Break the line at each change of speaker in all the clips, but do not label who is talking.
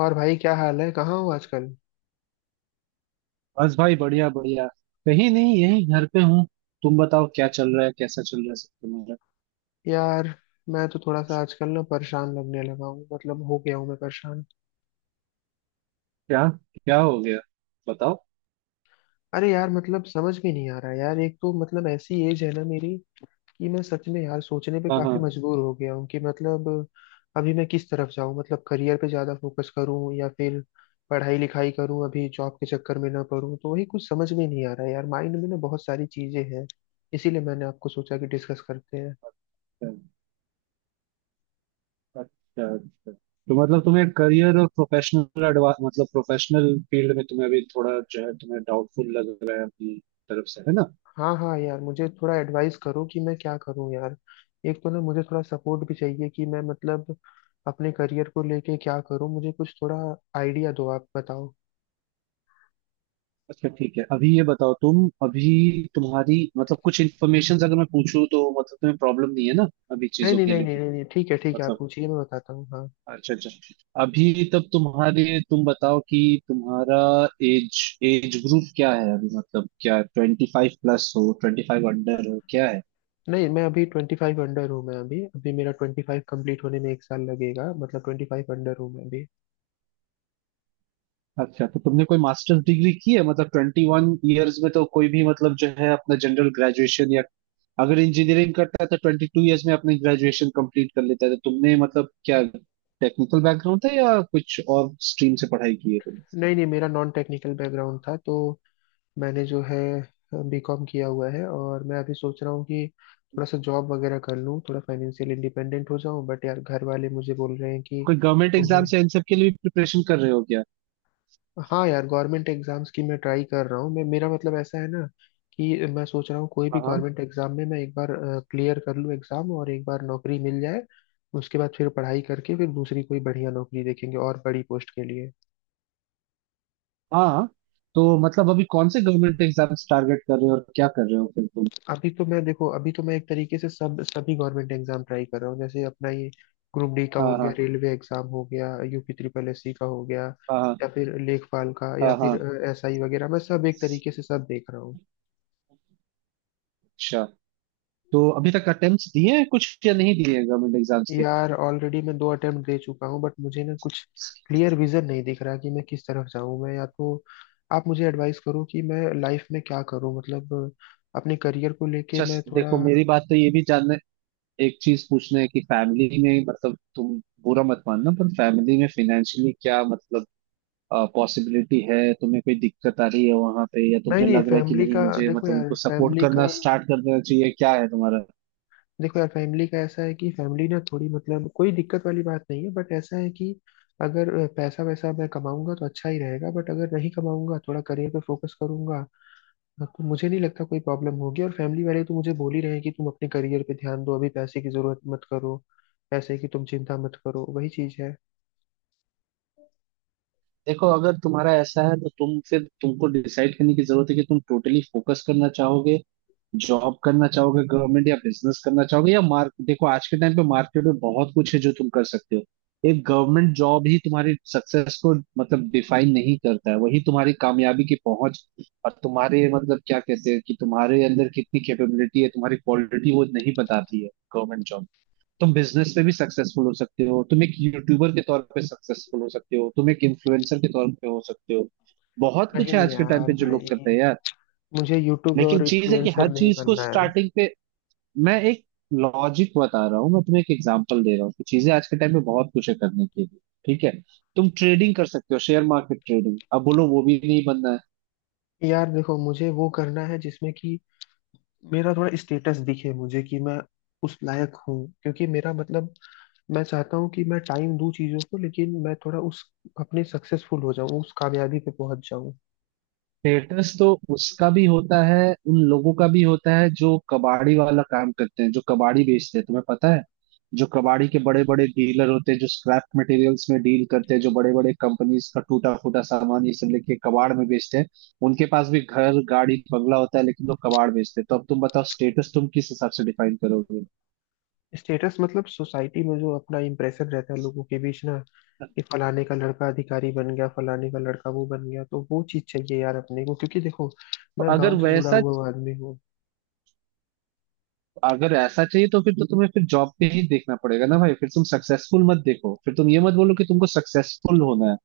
और भाई, क्या हाल है? कहाँ हो आजकल?
बस भाई, बढ़िया बढ़िया। कहीं नहीं, यही घर पे हूँ। तुम बताओ क्या चल रहा है, कैसा चल रहा है सब तुम्हारा।
यार, मैं तो थोड़ा सा आजकल ना परेशान लगने लगा हूँ, मतलब हो गया हूँ मैं परेशान।
क्या? क्या हो गया? बताओ।
अरे यार, मतलब समझ में नहीं आ रहा यार। एक तो मतलब ऐसी एज है ना मेरी, कि मैं सच में यार सोचने पे
हाँ
काफी
हाँ।
मजबूर हो गया हूँ कि मतलब अभी मैं किस तरफ जाऊँ। मतलब करियर पे ज्यादा फोकस करूँ या फिर पढ़ाई लिखाई करूँ, अभी जॉब के चक्कर में ना पड़ूँ, तो वही कुछ समझ में नहीं आ रहा यार। माइंड में ना बहुत सारी चीजें हैं, इसीलिए मैंने आपको सोचा कि डिस्कस करते हैं।
अच्छा। अच्छा अच्छा, तो मतलब तुम्हें करियर और प्रोफेशनल एडवांस मतलब प्रोफेशनल फील्ड में तुम्हें अभी थोड़ा जो है तुम्हें डाउटफुल लग रहा है अपनी तरफ से, है ना?
हाँ हाँ यार, मुझे थोड़ा एडवाइस करो कि मैं क्या करूँ यार। एक तो ना मुझे थोड़ा सपोर्ट भी चाहिए कि मैं मतलब अपने करियर को लेके क्या करूँ। मुझे कुछ थोड़ा आइडिया दो, आप बताओ।
अच्छा ठीक है, अभी ये बताओ, तुम अभी तुम्हारी मतलब कुछ इन्फॉर्मेशन अगर मैं पूछूं, तो मतलब तुम्हें प्रॉब्लम नहीं है ना अभी
नहीं
चीजों
नहीं
के
नहीं नहीं
लिए?
नहीं नहीं, ठीक है ठीक है, आप
मतलब
पूछिए, मैं बताता हूँ हाँ।
अच्छा अच्छा। अभी तब तुम बताओ कि तुम्हारा एज एज ग्रुप क्या है अभी, मतलब क्या 25 प्लस हो, 25 अंडर हो, क्या है?
नहीं, मैं अभी 25 अंडर हूँ। मैं अभी अभी मेरा 25 कम्प्लीट होने में एक साल लगेगा, मतलब 25 अंडर हूँ मैं अभी।
अच्छा, तो तुमने कोई मास्टर्स डिग्री की है? मतलब 21 ईयर्स में तो कोई भी मतलब जो है अपना जनरल ग्रेजुएशन, या अगर इंजीनियरिंग करता है तो 22 ईयर्स में अपनी ग्रेजुएशन कंप्लीट कर लेता है, तो तुमने मतलब क्या टेक्निकल बैकग्राउंड था, या कुछ और स्ट्रीम से पढ़ाई की है तुमने?
नहीं नहीं, मेरा नॉन टेक्निकल बैकग्राउंड था। तो मैंने जो है बीकॉम किया हुआ है, और मैं अभी सोच रहा हूँ कि थोड़ा सा जॉब वगैरह कर लूँ, थोड़ा फाइनेंशियल इंडिपेंडेंट हो जाऊँ, बट यार घर वाले मुझे बोल रहे हैं कि
कोई गवर्नमेंट एग्जाम
तुम्हें।
या इन सब के लिए प्रिपरेशन कर रहे हो क्या?
हाँ यार, गवर्नमेंट एग्जाम्स की मैं ट्राई कर रहा हूँ। मैं मेरा मतलब ऐसा है ना कि मैं सोच रहा हूँ कोई भी
हाँ
गवर्नमेंट एग्जाम में मैं एक बार क्लियर कर लूँ एग्जाम, और एक बार नौकरी मिल जाए, उसके बाद फिर पढ़ाई करके फिर दूसरी कोई बढ़िया नौकरी देखेंगे और बड़ी पोस्ट के लिए।
हाँ हाँ। तो मतलब अभी कौन से गवर्नमेंट एग्जाम्स टारगेट कर रहे हो और क्या कर रहे हो फिर तुम?
अभी तो मैं देखो अभी तो मैं एक तरीके से सब सभी गवर्नमेंट एग्जाम ट्राई कर रहा हूँ, जैसे अपना ये ग्रुप डी का हो
हाँ
गया,
हाँ
रेलवे एग्जाम हो गया, यूपी ट्रिपल एससी का हो गया, या
हाँ।
फिर लेखपाल का,
हाँ
या
हाँ
फिर
हाँ।
एसआई वगैरह। मैं सब एक तरीके से सब देख रहा हूँ।
अच्छा, तो अभी तक अटेम्प्ट्स दिए हैं कुछ या नहीं दिए हैं गवर्नमेंट एग्जाम्स के?
यार ऑलरेडी मैं 2 अटेम्प्ट दे चुका हूँ, बट मुझे ना कुछ क्लियर विजन नहीं दिख रहा कि मैं किस तरफ जाऊँ। मैं या तो आप मुझे एडवाइस करो कि मैं लाइफ में क्या करूँ, मतलब अपने करियर को लेके
अच्छा,
मैं थोड़ा।
देखो मेरी बात, तो ये भी जानना एक चीज पूछना है कि फैमिली में मतलब, तुम बुरा मत मानना, पर फैमिली में फाइनेंशियली क्या मतलब पॉसिबिलिटी है, तुम्हें कोई दिक्कत आ रही है वहां पे, या
नहीं
तुम्हें
नहीं,
लग रहा है कि
फैमिली
नहीं
का
मुझे
देखो
मतलब
यार
उनको सपोर्ट
फैमिली का
करना स्टार्ट कर देना चाहिए, क्या है?
देखो यार फैमिली का ऐसा है कि फैमिली ना थोड़ी, मतलब कोई दिक्कत वाली बात नहीं है, बट ऐसा है कि अगर पैसा वैसा मैं कमाऊंगा तो अच्छा ही रहेगा, बट अगर नहीं कमाऊंगा, थोड़ा करियर पे फोकस करूंगा तो मुझे नहीं लगता कोई प्रॉब्लम होगी। और फैमिली वाले तो मुझे बोल ही रहे हैं कि तुम अपने करियर पे ध्यान दो, अभी पैसे की जरूरत मत करो, पैसे की तुम चिंता मत करो, वही चीज है।
देखो, अगर तुम्हारा ऐसा है, तो तुम फिर तुमको डिसाइड करने की जरूरत है कि तुम टोटली फोकस करना चाहोगे, जॉब करना चाहोगे गवर्नमेंट, या बिजनेस करना चाहोगे, या मार्क देखो आज के टाइम पे मार्केट में बहुत कुछ है जो तुम कर सकते हो। एक गवर्नमेंट जॉब ही तुम्हारी सक्सेस को मतलब डिफाइन नहीं करता है, वही तुम्हारी कामयाबी की पहुंच और तुम्हारे मतलब क्या कहते हैं कि तुम्हारे अंदर कितनी कैपेबिलिटी है, तुम्हारी क्वालिटी वो नहीं बताती है गवर्नमेंट जॉब। तुम बिजनेस में भी सक्सेसफुल हो सकते हो, तुम एक यूट्यूबर के तौर पे सक्सेसफुल हो सकते हो, तुम एक इन्फ्लुएंसर के तौर पे हो सकते हो। बहुत कुछ है
नहीं
आज के टाइम
यार
पे जो लोग
भाई,
करते हैं यार।
मुझे यूट्यूब
लेकिन
और
चीज है कि
इन्फ्लुएंसर
हर
नहीं
चीज को
बनना है।
स्टार्टिंग पे मैं एक लॉजिक बता रहा हूँ, मैं तुम्हें एक एग्जांपल दे रहा हूँ कि चीजें आज के टाइम में बहुत कुछ है करने के लिए। ठीक है, तुम ट्रेडिंग कर सकते हो, शेयर मार्केट ट्रेडिंग। अब बोलो वो भी नहीं बनना है।
यार देखो, मुझे वो करना है जिसमें कि मेरा थोड़ा स्टेटस दिखे, मुझे कि मैं उस लायक हूँ, क्योंकि मेरा मतलब मैं चाहता हूँ कि मैं टाइम दूं चीजों को, लेकिन मैं थोड़ा उस अपने सक्सेसफुल हो जाऊं, उस कामयाबी पे पहुंच जाऊं।
स्टेटस तो उसका भी होता है, उन लोगों का भी होता है जो कबाड़ी वाला काम करते हैं, जो कबाड़ी बेचते हैं, तुम्हें पता है? जो कबाड़ी के बड़े बड़े डीलर होते हैं, जो स्क्रैप मटेरियल्स में डील करते हैं, जो बड़े बड़े कंपनीज का टूटा फूटा सामान ये सब लेके कबाड़ में बेचते हैं, उनके पास भी घर गाड़ी बंगला होता है, लेकिन वो कबाड़ बेचते हैं। तो अब तुम बताओ स्टेटस तुम किस हिसाब से डिफाइन करोगे?
स्टेटस मतलब सोसाइटी में जो अपना इम्प्रेशन रहता है लोगों के बीच ना, कि फलाने का लड़का अधिकारी बन गया, फलाने का लड़का वो बन गया, तो वो चीज चाहिए यार अपने को, क्योंकि देखो,
तो
मैं
अगर
गांव से जुड़ा
वैसा
हुआ आदमी हूँ।
अगर ऐसा चाहिए, तो फिर तो तुम्हें फिर जॉब पे ही देखना पड़ेगा ना भाई। फिर तुम सक्सेसफुल मत देखो, फिर तुम ये मत बोलो कि तुमको सक्सेसफुल होना है।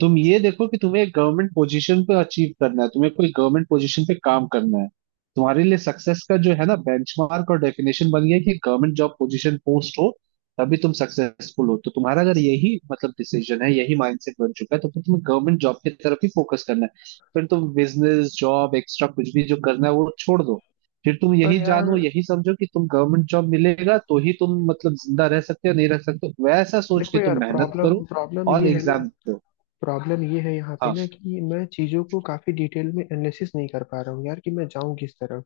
तुम ये देखो कि तुम्हें एक गवर्नमेंट पोजीशन पे अचीव करना है, तुम्हें कोई गवर्नमेंट पोजीशन पे काम करना है। तुम्हारे लिए सक्सेस का जो है ना बेंचमार्क और डेफिनेशन बन गया है कि गवर्नमेंट जॉब पोजीशन पोस्ट हो तभी तुम सक्सेसफुल हो, तो तुम्हारा अगर यही मतलब डिसीजन है, यही माइंडसेट बन चुका है, तो फिर तुम्हें गवर्नमेंट जॉब की तरफ ही फोकस करना है। फिर तुम बिजनेस जॉब एक्स्ट्रा कुछ भी जो करना है वो छोड़ दो। फिर तुम
पर
यही
यार
जानो यही समझो कि तुम गवर्नमेंट जॉब मिलेगा तो ही तुम मतलब जिंदा रह सकते हो, नहीं रह सकते हो, वैसा सोच
देखो
के
यार,
तुम मेहनत करो
प्रॉब्लम प्रॉब्लम
और
ये है ना,
एग्जाम दो।
प्रॉब्लम ये है यहाँ पे
हाँ।
ना, कि मैं चीज़ों को काफ़ी डिटेल में एनालिसिस नहीं कर पा रहा हूँ यार, कि मैं जाऊँ किस तरफ।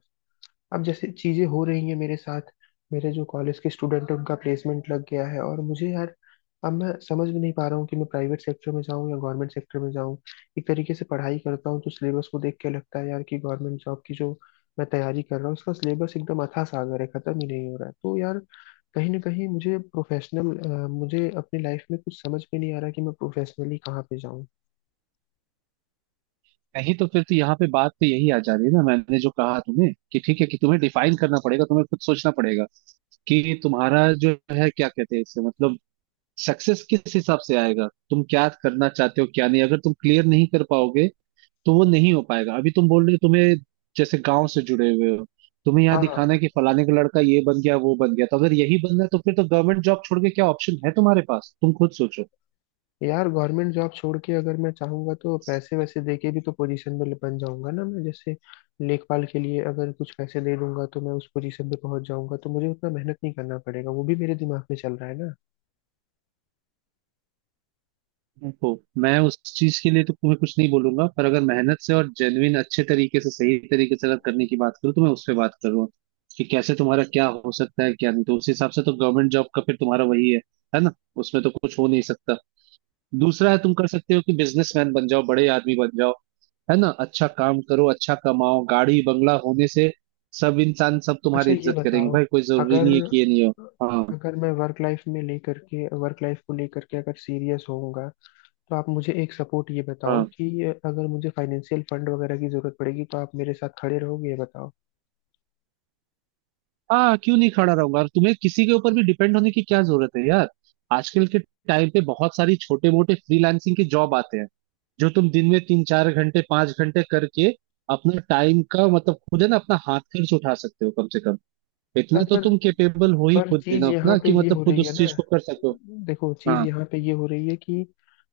अब जैसे चीज़ें हो रही हैं मेरे साथ, मेरे जो कॉलेज के स्टूडेंट हैं उनका प्लेसमेंट लग गया है, और मुझे यार अब मैं समझ भी नहीं पा रहा हूँ कि मैं प्राइवेट सेक्टर में जाऊँ या गवर्नमेंट सेक्टर में जाऊँ। एक तरीके से पढ़ाई करता हूँ तो सिलेबस को देख के लगता है यार कि गवर्नमेंट जॉब की जो मैं तैयारी कर रहा हूँ उसका सिलेबस एकदम अथाह सागर है, ख़त्म ही नहीं हो रहा है। तो यार कहीं ना कहीं मुझे अपनी लाइफ में कुछ समझ में नहीं आ रहा कि मैं प्रोफेशनली कहाँ पे जाऊँ।
नहीं, तो फिर तो यहाँ पे बात तो यही आ जा रही है ना, मैंने जो कहा तुम्हें कि ठीक है कि तुम्हें डिफाइन करना पड़ेगा, तुम्हें खुद सोचना पड़ेगा कि तुम्हारा जो है क्या कहते हैं इससे मतलब सक्सेस किस हिसाब से आएगा, तुम क्या करना चाहते हो क्या नहीं। अगर तुम क्लियर नहीं कर पाओगे तो वो नहीं हो पाएगा। अभी तुम बोल रहे हो तुम्हें जैसे गांव से जुड़े हुए हो, तुम्हें यहाँ
हाँ हाँ।
दिखाना है कि फलाने का लड़का ये बन गया वो बन गया, तो अगर यही बनना है, तो फिर तो गवर्नमेंट जॉब छोड़ के क्या ऑप्शन है तुम्हारे पास, तुम खुद सोचो।
यार, गवर्नमेंट जॉब छोड़ के अगर मैं चाहूंगा तो पैसे वैसे दे के भी तो पोजीशन में बन जाऊंगा ना मैं, जैसे लेखपाल के लिए अगर कुछ पैसे दे दूंगा तो मैं उस पोजीशन पे पहुंच जाऊंगा, तो मुझे उतना मेहनत नहीं करना पड़ेगा, वो भी मेरे दिमाग में चल रहा है ना।
हम्म। तो मैं उस चीज के लिए तो तुम्हें कुछ नहीं बोलूंगा, पर अगर मेहनत से और जेन्युइन अच्छे तरीके से सही तरीके से अगर करने की बात करूँ, तो मैं उस पर बात कर रहा हूँ कि कैसे तुम्हारा क्या हो सकता है क्या नहीं। तो उस हिसाब से तो गवर्नमेंट जॉब का फिर तुम्हारा वही है ना? उसमें तो कुछ हो नहीं सकता। दूसरा है तुम कर सकते हो कि बिजनेसमैन बन जाओ, बड़े आदमी बन जाओ, है ना? अच्छा काम करो, अच्छा कमाओ। गाड़ी बंगला होने से सब इंसान सब
अच्छा
तुम्हारी
ये
इज्जत करेंगे
बताओ,
भाई, कोई जरूरी
अगर
नहीं है कि ये नहीं हो। हाँ।
अगर मैं वर्क लाइफ को लेकर के अगर सीरियस होऊंगा, तो आप मुझे एक सपोर्ट ये बताओ
हाँ,
कि अगर मुझे फाइनेंशियल फंड वगैरह की जरूरत पड़ेगी तो आप मेरे साथ खड़े रहोगे, ये बताओ।
हाँ क्यों नहीं खड़ा रहूंगा, और तुम्हें किसी के ऊपर भी डिपेंड होने की क्या जरूरत है यार। आजकल के टाइम पे बहुत सारी छोटे मोटे फ्रीलांसिंग के जॉब आते हैं, जो तुम दिन में 3 4 घंटे 5 घंटे करके अपना टाइम का मतलब खुद, है ना, अपना हाथ खर्च उठा सकते हो कम से कम। इतना
यार
तो
पर
तुम कैपेबल हो ही,
पर
खुद
चीज
इनफ
यहाँ
ना
पे
कि
ये
मतलब
हो
खुद
रही है
उस चीज
ना,
को कर सको।
देखो चीज
हाँ
यहाँ पे ये हो रही है कि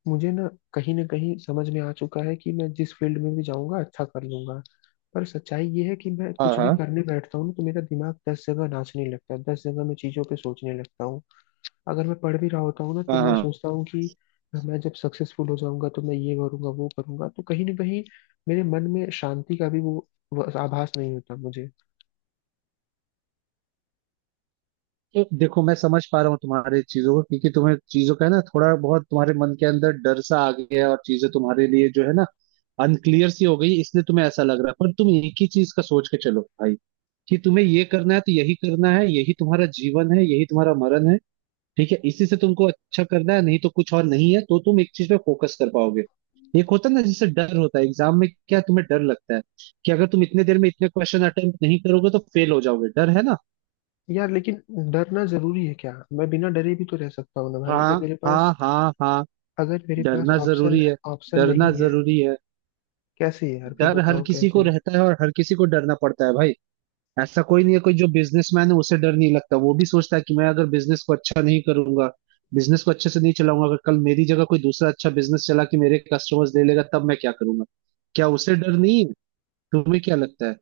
मुझे ना कहीं समझ में आ चुका है कि मैं जिस फील्ड में भी जाऊंगा अच्छा कर लूंगा। पर सच्चाई ये है कि मैं
हाँ।
कुछ भी
हाँ
करने बैठता हूँ ना तो मेरा दिमाग 10 जगह नाचने लगता है, 10 जगह मैं चीजों पे सोचने लगता हूँ। अगर मैं पढ़ भी रहा होता हूँ ना तो
हाँ
मैं
हाँ।
सोचता हूँ कि मैं जब सक्सेसफुल हो जाऊंगा तो मैं ये करूंगा वो करूंगा, तो कहीं ना कहीं मेरे मन में शांति का भी वो आभास नहीं होता मुझे।
तो देखो, मैं समझ पा रहा हूँ तुम्हारे चीजों को, क्योंकि तुम्हें चीजों का, है ना, थोड़ा बहुत तुम्हारे मन के अंदर डर सा आ गया है और चीजें तुम्हारे लिए जो है ना अनक्लियर सी हो गई, इसलिए तुम्हें ऐसा लग रहा है। पर तुम एक ही चीज का सोच के चलो भाई कि तुम्हें ये करना है तो यही करना है, यही तुम्हारा जीवन है, यही तुम्हारा मरण है। ठीक है, इसी से तुमको अच्छा करना है, नहीं तो कुछ और नहीं है, तो तुम एक चीज पे फोकस कर पाओगे। एक होता है ना, जैसे डर होता है एग्जाम में, क्या तुम्हें डर लगता है कि अगर तुम इतने देर में इतने क्वेश्चन अटेम्प्ट नहीं करोगे तो फेल हो जाओगे, डर है ना?
यार लेकिन डरना जरूरी है क्या? मैं बिना डरे भी तो रह सकता हूँ ना भाई।
हाँ
जब मेरे
हाँ
पास
हाँ हाँ।
अगर मेरे पास
डरना
ऑप्शन
जरूरी है।
ऑप्शन
डरना
नहीं है,
जरूरी है।
कैसे यार? फिर
डर हर
बताओ
किसी को
कैसे।
रहता है और हर किसी को डरना पड़ता है भाई। ऐसा कोई नहीं है, कोई जो बिजनेसमैन है उसे डर नहीं लगता, वो भी सोचता है कि मैं अगर बिजनेस को अच्छा नहीं करूंगा, बिजनेस को अच्छे से नहीं चलाऊंगा, अगर कल मेरी जगह कोई दूसरा अच्छा बिजनेस चला के मेरे कस्टमर्स ले लेगा तब मैं क्या करूंगा, क्या उसे डर नहीं है? तुम्हें क्या लगता है?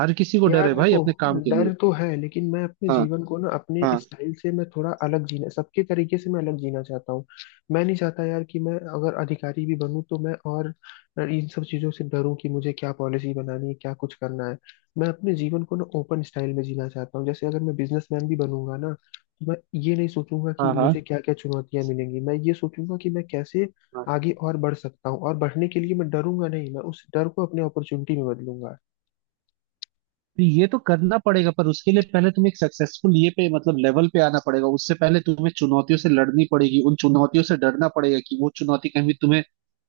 हर किसी को डर
यार
है भाई
देखो,
अपने काम के लिए।
डर तो है, लेकिन मैं अपने
हाँ
जीवन को ना अपने
हाँ।
स्टाइल से, मैं थोड़ा अलग जीना, सबके तरीके से मैं अलग जीना चाहता हूँ। मैं नहीं चाहता यार कि मैं अगर अधिकारी भी बनूँ तो मैं और इन सब चीज़ों से डरूं कि मुझे क्या पॉलिसी बनानी है, क्या कुछ करना है। मैं अपने जीवन को ना ओपन स्टाइल में जीना चाहता हूँ, जैसे अगर मैं बिजनेसमैन भी बनूंगा ना तो मैं ये नहीं सोचूंगा कि
हाँ हाँ
मुझे क्या क्या चुनौतियां मिलेंगी, मैं ये सोचूंगा कि मैं कैसे
हाँ।
आगे और बढ़ सकता हूँ, और बढ़ने के लिए मैं डरूंगा नहीं, मैं उस डर को अपने अपॉर्चुनिटी में बदलूंगा।
तो ये तो करना पड़ेगा, पर उसके लिए पहले तुम्हें एक सक्सेसफुल ये पे मतलब लेवल पे आना पड़ेगा, उससे पहले तुम्हें चुनौतियों से लड़नी पड़ेगी, उन चुनौतियों से डरना पड़ेगा कि वो चुनौती कहीं भी तुम्हें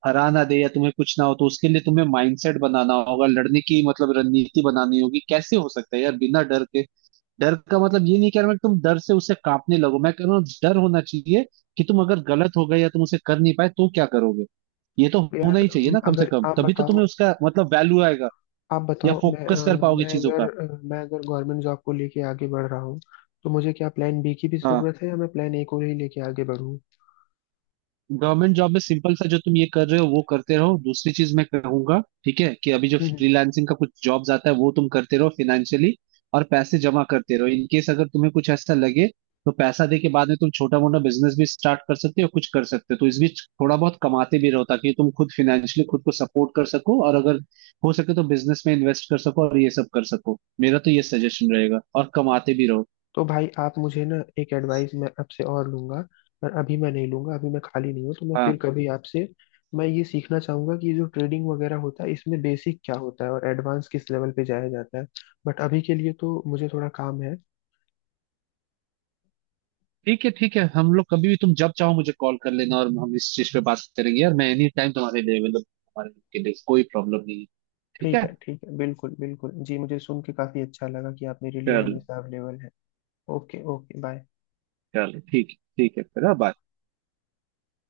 हरा ना दे या तुम्हें कुछ ना हो, तो उसके लिए तुम्हें माइंडसेट बनाना होगा, लड़ने की मतलब रणनीति बनानी होगी। कैसे हो सकता है यार बिना डर के? डर का मतलब ये नहीं कह रहा मैं कि तुम डर से उससे कांपने लगो, मैं कह रहा हूँ डर होना चाहिए कि तुम अगर गलत हो गए या तुम उसे कर नहीं पाए तो क्या करोगे, ये तो होना
यार,
ही चाहिए ना कम से
अगर
कम,
आप
तभी तो तुम्हें
बताओ,
उसका मतलब वैल्यू आएगा या फोकस कर पाओगे चीजों का।
मैं अगर गवर्नमेंट जॉब को लेके आगे बढ़ रहा हूँ, तो मुझे क्या प्लान बी की भी
हाँ,
जरूरत है या मैं प्लान ए को ही लेके आगे बढ़ूँ?
गवर्नमेंट जॉब में सिंपल सा जो तुम ये कर रहे हो वो करते रहो। दूसरी चीज मैं कहूंगा ठीक है, कि अभी जो
हम्म।
फ्रीलांसिंग का कुछ जॉब्स आता है वो तुम करते रहो, फाइनेंशियली और पैसे जमा करते रहो, इन केस अगर तुम्हें कुछ ऐसा लगे तो पैसा दे के बाद में तुम छोटा मोटा बिजनेस भी स्टार्ट कर सकते हो, कुछ कर सकते हो। तो इस बीच थोड़ा बहुत कमाते भी रहो ताकि तुम खुद फाइनेंशियली खुद को सपोर्ट कर सको, और अगर हो सके तो बिजनेस में इन्वेस्ट कर सको और ये सब कर सको, मेरा तो ये सजेशन रहेगा, और कमाते भी रहो।
तो भाई, आप मुझे ना एक एडवाइस मैं आपसे और लूंगा, पर अभी मैं नहीं लूंगा, अभी मैं खाली नहीं हूँ, तो मैं फिर
हाँ
कभी आपसे मैं ये सीखना चाहूंगा कि ये जो ट्रेडिंग वगैरह होता है इसमें बेसिक क्या होता है और एडवांस किस लेवल पे जाया जाता है। बट अभी के लिए तो मुझे थोड़ा काम है।
ठीक है ठीक है, हम लोग कभी भी तुम जब चाहो मुझे कॉल कर लेना और हम इस चीज पे बात करेंगे यार। मैं एनी टाइम तुम्हारे लिए अवेलेबल, हमारे के लिए कोई प्रॉब्लम नहीं है। ठीक
ठीक
है।
है ठीक है, बिल्कुल बिल्कुल जी, मुझे सुन के काफी अच्छा लगा कि आप मेरे लिए
चलो।
हमेशा अवेलेबल हैं। Okay okay, bye.
चलो ठीक है ठीक है, फिर बाय।